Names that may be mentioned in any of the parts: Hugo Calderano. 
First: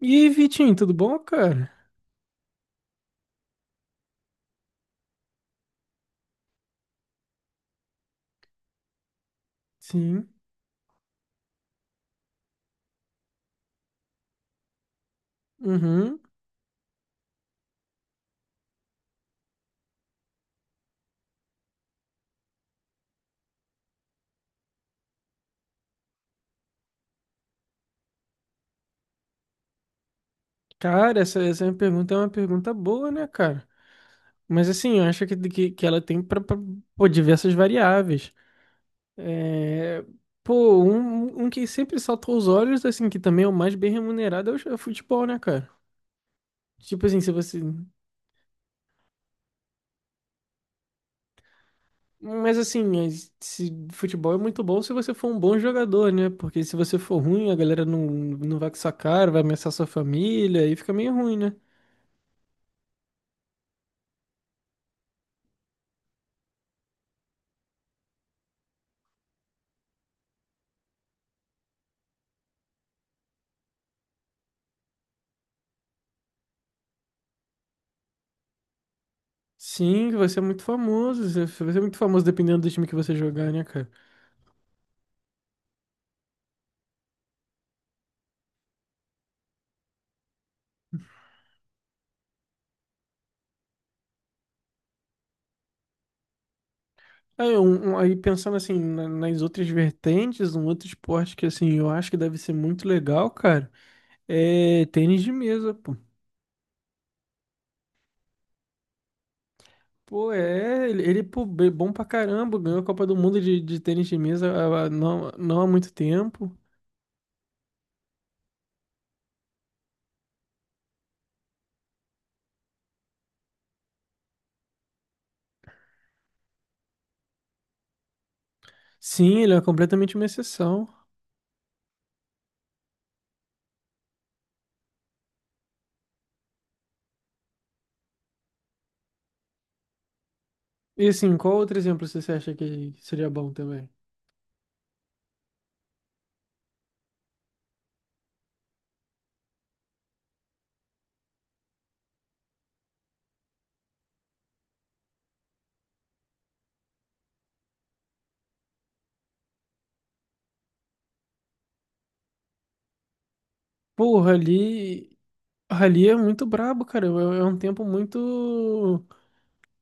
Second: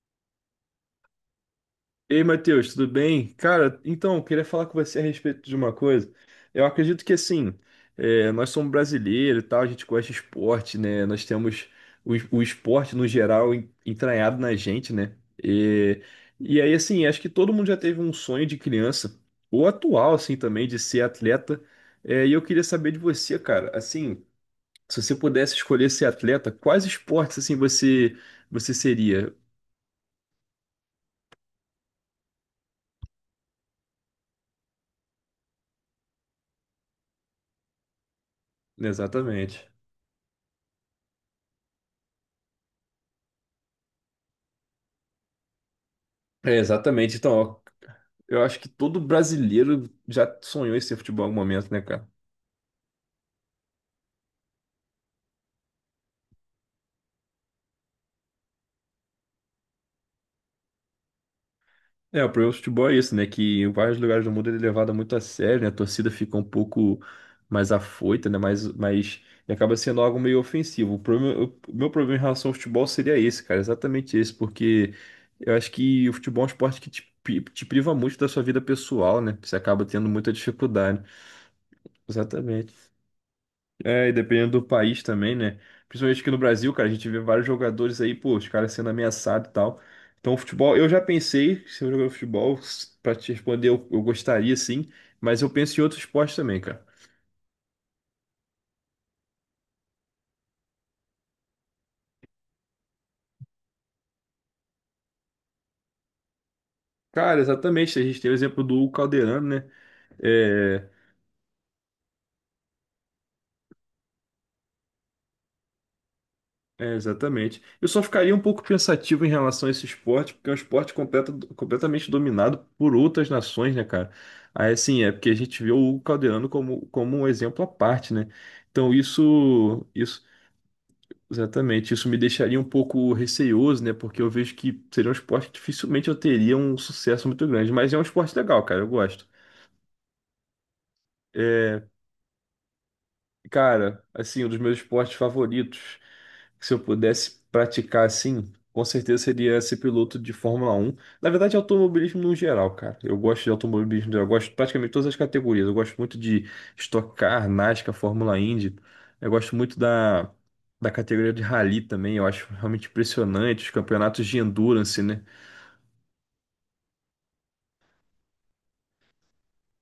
E aí, Vitinho, tudo bom, cara? Ei, Matheus, tudo bem? Cara, então, eu queria falar com você a respeito de uma coisa. Eu acredito que, assim, nós somos brasileiros e tal, a gente gosta de Sim. esporte, né? Nós temos o esporte, no geral, entranhado na gente, né? E, Uhum. e aí, assim, acho que todo mundo já teve um sonho de criança, ou atual, assim, também, de ser atleta. É, e eu queria saber de você, cara, assim, se você pudesse escolher ser atleta, quais esportes, assim, você seria? Cara, essa minha pergunta é uma pergunta boa, né, cara? Mas assim, eu acho que ela tem para diversas variáveis. Exatamente. É, Pô, um que sempre salta aos olhos, assim, que também é o mais bem remunerado é é o futebol, né, cara? É, Tipo exatamente. assim, se Então, você. ó, eu acho que todo brasileiro já sonhou em ser futebol em algum momento, né, cara? Mas assim, se futebol é muito bom se você for um bom jogador, né? Porque se você for ruim, a galera não vai com sua cara, vai ameaçar sua família, aí fica meio ruim, né? É, o problema do futebol é isso, né? Que em vários lugares do mundo ele é levado muito a sério, né? A torcida fica um pouco mais afoita, né? E acaba sendo algo meio ofensivo. O problema, o meu problema em relação ao futebol seria esse, cara. Exatamente esse, porque eu acho que o futebol é um esporte que te priva muito da sua vida pessoal, né? Você acaba tendo Sim, que vai muita ser muito dificuldade. famoso. Você vai ser muito famoso dependendo do time Exatamente. que você jogar, né, cara? É, e dependendo do país também, né? Principalmente aqui no Brasil, cara, a gente vê vários jogadores aí, pô, os caras sendo ameaçados e tal. Então, o futebol, eu já pensei, que se eu jogar futebol, pra te responder, eu gostaria sim, mas eu penso em outros esportes também, cara. Aí, pensando assim, nas outras vertentes, um outro esporte que assim, eu acho que deve ser muito legal, cara, é tênis de mesa, pô. Cara, exatamente, a gente tem o exemplo do Hugo Calderano, né? Pô, É, é, ele, pô, é bom pra caramba, ganhou a Copa do Mundo de tênis de mesa não, não há muito tempo. É, exatamente. Eu só ficaria um pouco pensativo em relação a esse esporte, porque é um esporte completamente dominado por outras nações, né, cara? Aí, assim, é porque a gente vê o Hugo Calderano como um exemplo à parte, né? Então, Sim, ele é isso, completamente isso, uma exceção. exatamente, isso me deixaria um pouco receioso, né? Porque eu vejo que seria um esporte que dificilmente eu teria um sucesso muito grande, mas é um esporte legal, cara, eu gosto. E assim, qual outro É, exemplo você acha que seria bom também? cara, assim, um dos meus esportes favoritos, que se eu pudesse praticar assim, com certeza seria ser piloto de Fórmula 1. Na verdade, automobilismo no geral, cara. Eu gosto de automobilismo, no geral, eu gosto de praticamente todas as categorias. Eu gosto muito de Stock Car, NASCAR, Fórmula Indy. Eu gosto muito da categoria de rally também. Eu acho realmente impressionante os campeonatos Porra, de endurance, ali. né? Ali é muito brabo, cara. É um tempo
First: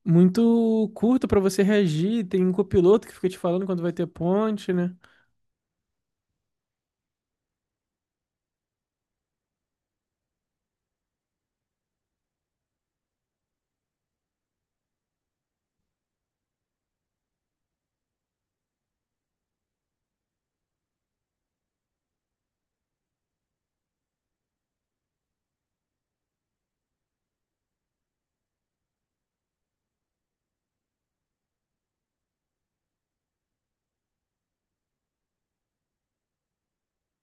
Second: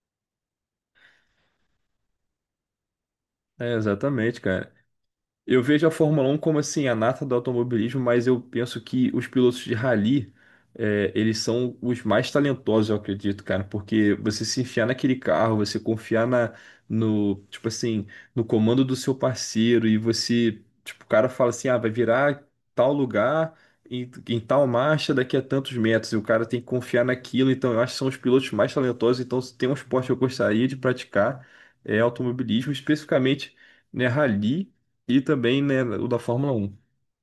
muito curto pra você reagir. Tem um copiloto que fica te falando É, quando vai ter exatamente, cara. ponte, né? Eu vejo a Fórmula 1 como assim a nata do automobilismo, mas eu penso que os pilotos de rally, eles são os mais talentosos, eu acredito, cara, porque você se enfiar naquele carro, você confiar no, tipo assim, no comando do seu parceiro e você, tipo, o cara fala assim, ah, vai virar tal lugar em tal marcha daqui a tantos metros e o cara tem que confiar naquilo. Então, eu acho que são os pilotos mais talentosos. Então, se tem um esporte que eu gostaria de praticar é automobilismo, especificamente, né, rally. E também, né, o da Fórmula 1.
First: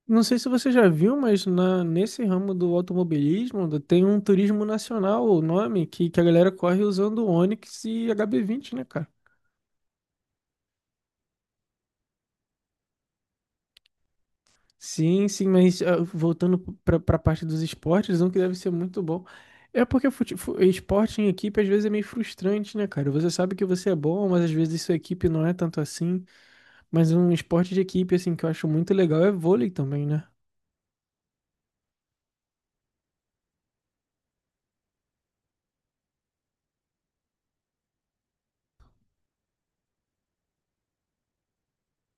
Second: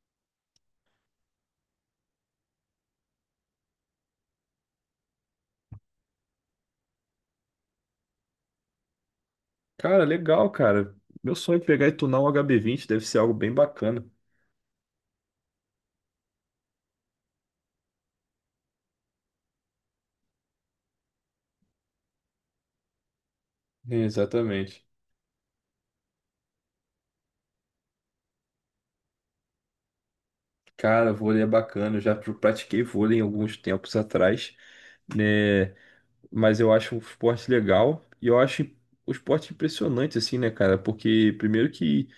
Não sei se você já viu, mas nesse ramo do automobilismo tem um turismo nacional, o nome, que a galera corre usando Onix e HB20, né, cara? Cara, legal, cara. Meu sonho é pegar e tunar um HB20, deve ser algo bem bacana. Sim, sim, mas ah, voltando pra parte dos esportes, um que deve ser muito bom. É porque esporte em equipe às vezes é meio frustrante, né, cara? Você sabe que você é É, bom, mas às vezes exatamente. sua equipe não é tanto assim. Mas um esporte de equipe, assim, que eu acho muito legal é vôlei também, né? Cara, vôlei é bacana, eu já pratiquei vôlei em alguns tempos atrás, né? Mas eu acho um esporte legal e eu acho o esporte impressionante, assim, né, cara? Porque, primeiro, que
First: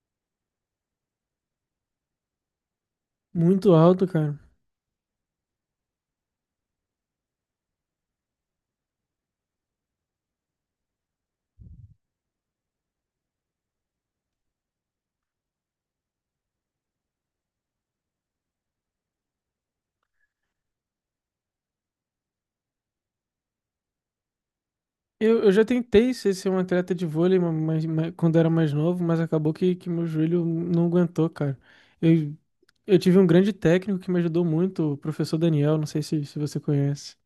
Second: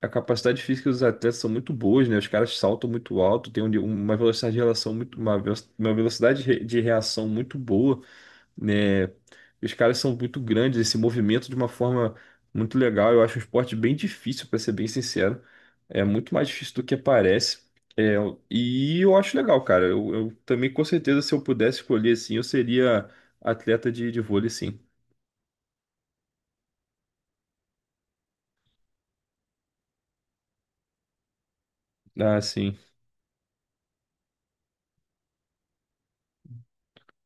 a capacidade física dos atletas são muito boas, né? Os caras saltam muito alto, tem Muito um- alto, uma cara. velocidade de relação muito, uma velocidade de reação muito boa. Né? Os caras são muito grandes, esse movimento de uma forma muito legal. Eu acho um esporte bem difícil, para ser bem sincero. É muito mais difícil do que parece. É, e eu acho legal, cara. Eu também, com certeza, se eu pudesse escolher assim, eu seria atleta de vôlei, sim. Eu já tentei ser um atleta de vôlei quando era mais novo, mas acabou que meu joelho não aguentou, cara. Eu, Ah, sim. eu tive um grande técnico que me ajudou muito, o professor Daniel, não sei se você conhece.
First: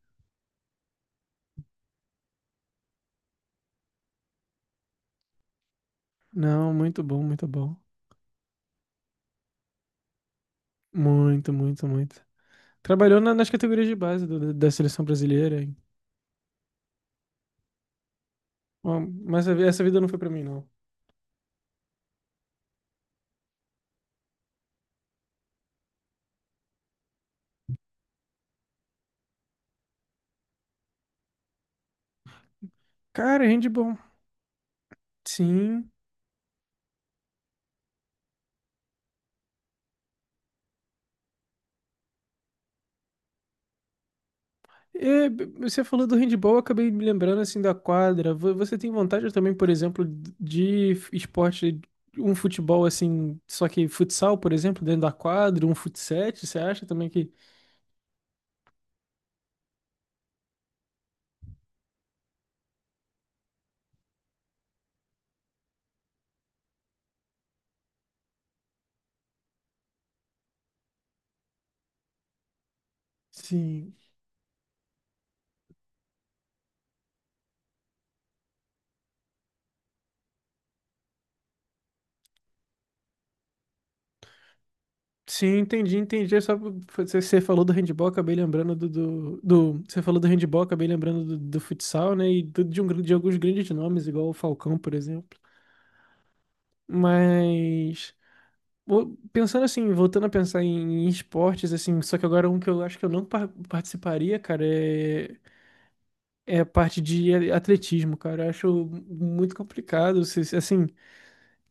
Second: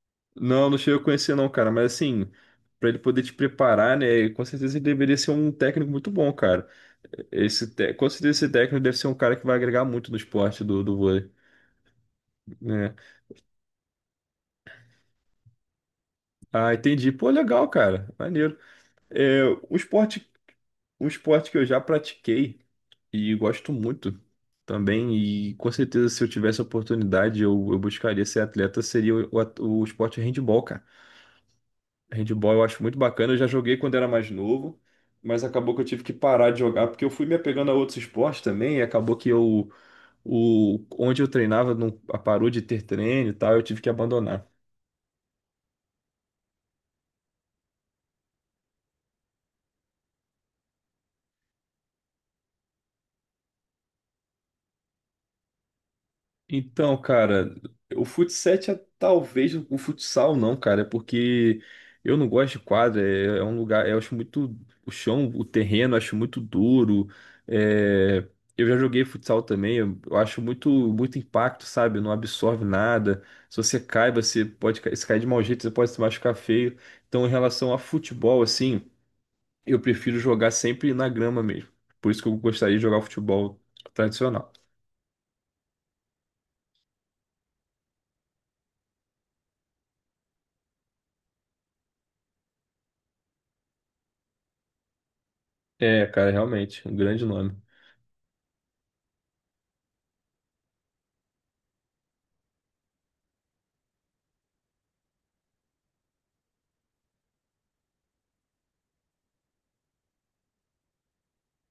Não, não cheguei a conhecer, não, cara. Mas assim, para ele poder te preparar, né? Com certeza ele deveria ser um técnico muito bom, cara. Não, muito bom, muito Esse, bom. Com certeza esse técnico deve ser um cara que vai agregar muito no esporte do vôlei, Muito, muito, muito. né? Trabalhou nas categorias de base da seleção brasileira, hein? Ah, entendi. Pô, legal, cara. Maneiro. Bom, É, mas um essa vida não foi pra esporte, mim, não. um esporte que eu já pratiquei e gosto muito também, e com certeza se eu tivesse a oportunidade, eu buscaria ser atleta, seria o esporte handball, cara. Handball eu acho muito bacana. Eu Cara, já joguei quando handball. era mais novo, mas acabou que eu Sim. tive que parar de jogar, porque eu fui me apegando a outros esportes também, e acabou que eu, o, onde eu treinava não parou de ter treino e tal, eu tive que abandonar. É, você falou do handball, eu acabei me lembrando assim da quadra. Você tem vontade também, por exemplo, de esporte, um futebol assim, só que futsal, por exemplo, dentro da quadra, um futsete, você acha Então, também que. cara, o futsal é talvez o futsal não, cara, é porque eu não gosto de quadra, é um lugar, eu acho muito o chão, o terreno, eu acho muito duro. É, eu já joguei futsal também, eu acho muito muito impacto, sabe? Não absorve nada. Se você Sim. cai, você pode se cair de mau jeito, você pode se machucar feio. Então, em relação a futebol, assim, eu prefiro jogar sempre na grama mesmo. Por isso que eu gostaria de jogar futebol tradicional. Sim, entendi, entendi. É. Só você, você falou do handball, acabei lembrando do Você falou do handball, acabei lembrando do futsal, né? E de alguns grandes nomes, igual o Falcão, por exemplo. É, cara, realmente, um grande nome. Mas. Bom, pensando assim, voltando a pensar em, em esportes, assim, só que agora um que eu acho que eu não par- participaria, cara, é a parte de atletismo, cara. Eu acho muito complicado. Assim,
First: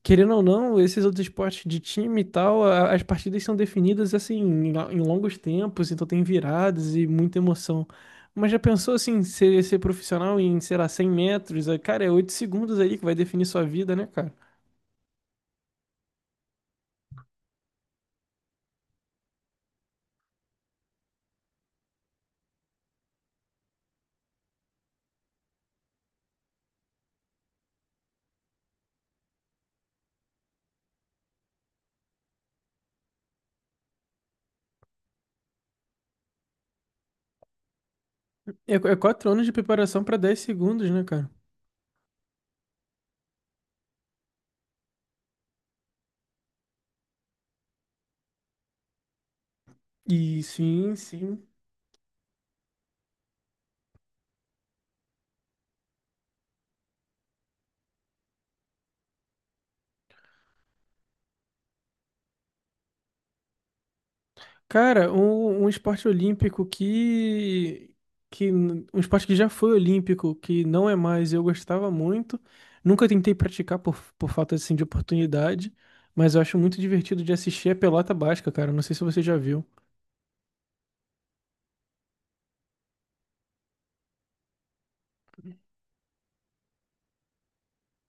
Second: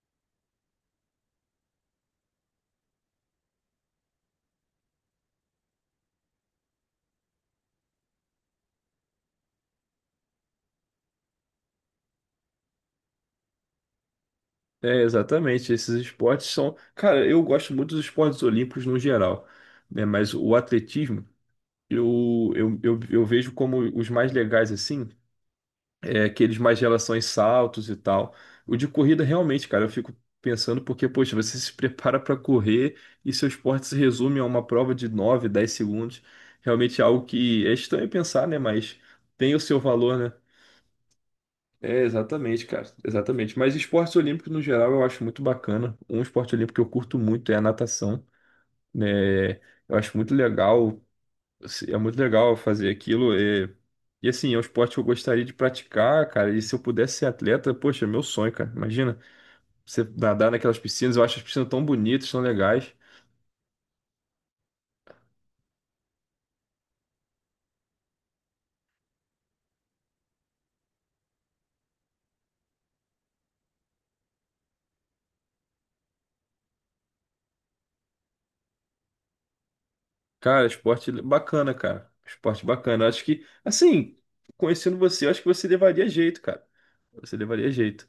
querendo ou não, esses outros esportes de time e tal, as partidas são definidas assim em, em longos tempos, então tem viradas e muita emoção. Mas já pensou assim, ser profissional em, sei lá, 100 metros? É, cara, é 8 segundos aí que vai definir sua vida, né, cara? É, exatamente. Esses esportes são. Cara, eu gosto muito dos esportes olímpicos no geral, né? Mas o atletismo, eu vejo como os mais legais, assim, é aqueles mais de relações saltos e tal. O de corrida, realmente, cara, eu fico pensando porque, poxa, você se prepara para correr e seu esporte se resume a uma prova de 9, 10 segundos. Realmente é algo que é estranho pensar, né? É, é Mas 4 anos de tem o seu preparação pra valor, né? 10 segundos, né, cara? É, exatamente, cara. Exatamente. Mas esportes olímpicos, no geral, eu acho muito bacana. Um esporte olímpico que eu curto muito é a natação, né? Eu acho muito E sim, legal, sim. assim, é muito legal fazer aquilo. É. E assim, é um esporte que eu gostaria de praticar, cara. E se eu pudesse ser atleta, poxa, é meu sonho, cara. Imagina você nadar naquelas piscinas. Eu acho as piscinas tão bonitas, tão legais. Cara, um esporte olímpico que. Um esporte que já foi olímpico, que não é mais, eu gostava muito. Nunca tentei praticar por falta assim, de oportunidade, mas eu acho muito divertido de assistir a pelota basca, cara. Não sei se você já viu. Cara, esporte bacana, cara. Esporte bacana. Eu acho que, assim, conhecendo você, eu acho que você levaria jeito, cara. Você levaria jeito.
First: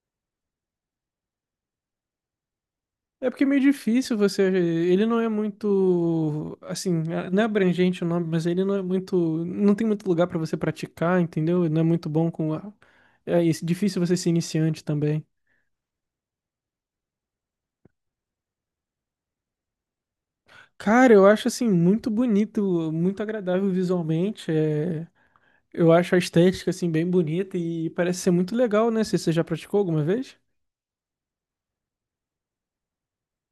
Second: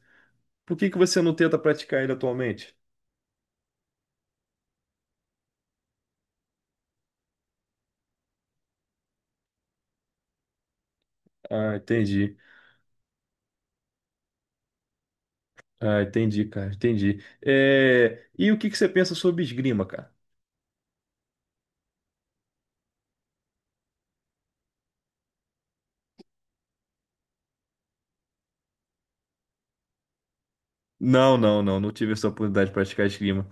Por que que você não tenta praticar ele atualmente? É porque é meio difícil você. Ele não é muito. Assim, é, não é abrangente o nome, mas ele não é muito. Não tem muito lugar pra você praticar, entendeu? Ah, Não é muito bom entendi. com. É isso, difícil você ser iniciante também. Ah, entendi, cara, entendi. É, e o que que você pensa sobre esgrima, cara? Cara, eu acho assim muito bonito, muito agradável visualmente. Eu acho a estética assim bem bonita e parece ser muito legal, né? Se você já praticou alguma vez? Não, não, não, não tive essa oportunidade de praticar esgrima.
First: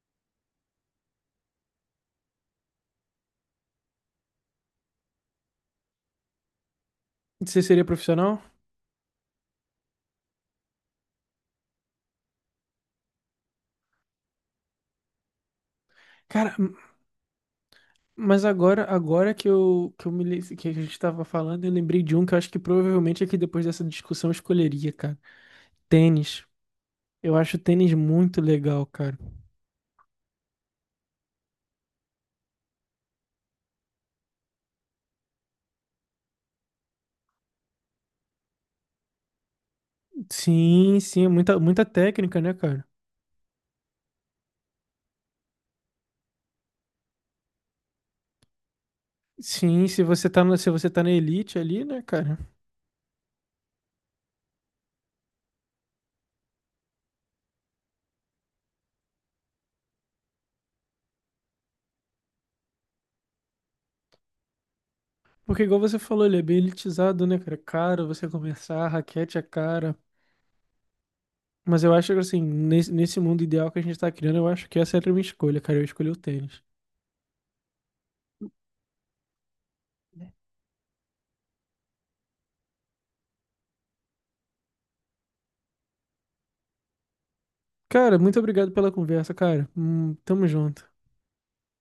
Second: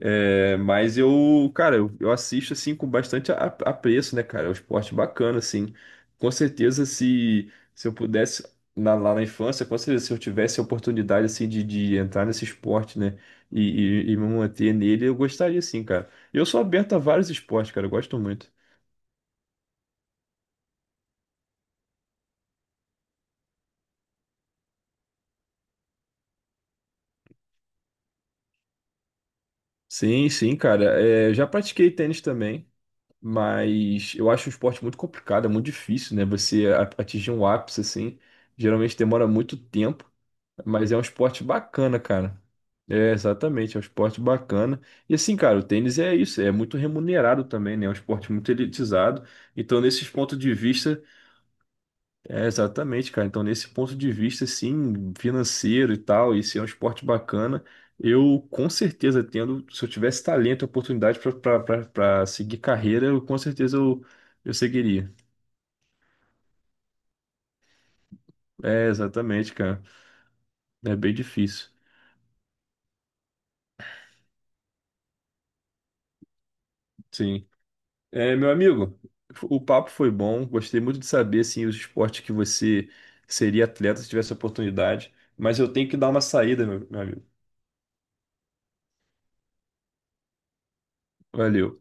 É, mas eu, cara, eu assisto assim com bastante apreço, né, cara? É um esporte bacana, assim. Com certeza, se, Você seria se eu profissional? pudesse, lá na infância, com certeza, se eu tivesse a oportunidade, assim, de entrar nesse esporte, né, e, e me manter nele, eu gostaria, sim, cara. Eu Cara, sou aberto a vários esportes, cara, eu gosto mas muito. agora, agora que a gente tava falando, eu lembrei de um que eu acho que provavelmente aqui depois dessa discussão eu escolheria, cara. Tênis. Eu acho tênis muito legal, cara. Sim, sim, cara. É, eu já pratiquei tênis também, mas eu acho um esporte muito complicado, é muito difícil, né? Você atingir um ápice assim, geralmente demora muito tempo, mas é Sim, um sim, é esporte muita bacana, técnica, cara. né, cara? É, exatamente, é um esporte bacana. E assim, cara, o tênis é isso, é muito remunerado também, né? É um esporte muito elitizado. Então, Sim, se nesses você pontos tá, de se você tá vista, na elite ali, né, cara? é, exatamente, cara. Então, nesse ponto de vista, assim, financeiro e tal, e se é um esporte bacana, eu com certeza tendo, se eu tivesse talento e oportunidade para seguir carreira, eu com certeza eu seguiria. Porque igual você falou, ele é bem elitizado, né, cara? É caro você começar, É, a raquete é exatamente, cara. cara. É bem difícil. Mas eu acho que assim, nesse mundo ideal que a gente tá criando, eu acho que essa era a minha escolha, cara. Eu escolhi o tênis. Sim. É, meu amigo, o papo foi bom. Gostei muito de saber, assim, os esportes que você seria atleta se tivesse oportunidade. Mas eu tenho que dar uma saída, meu amigo. Cara, muito obrigado pela conversa, cara. Tamo junto. Valeu.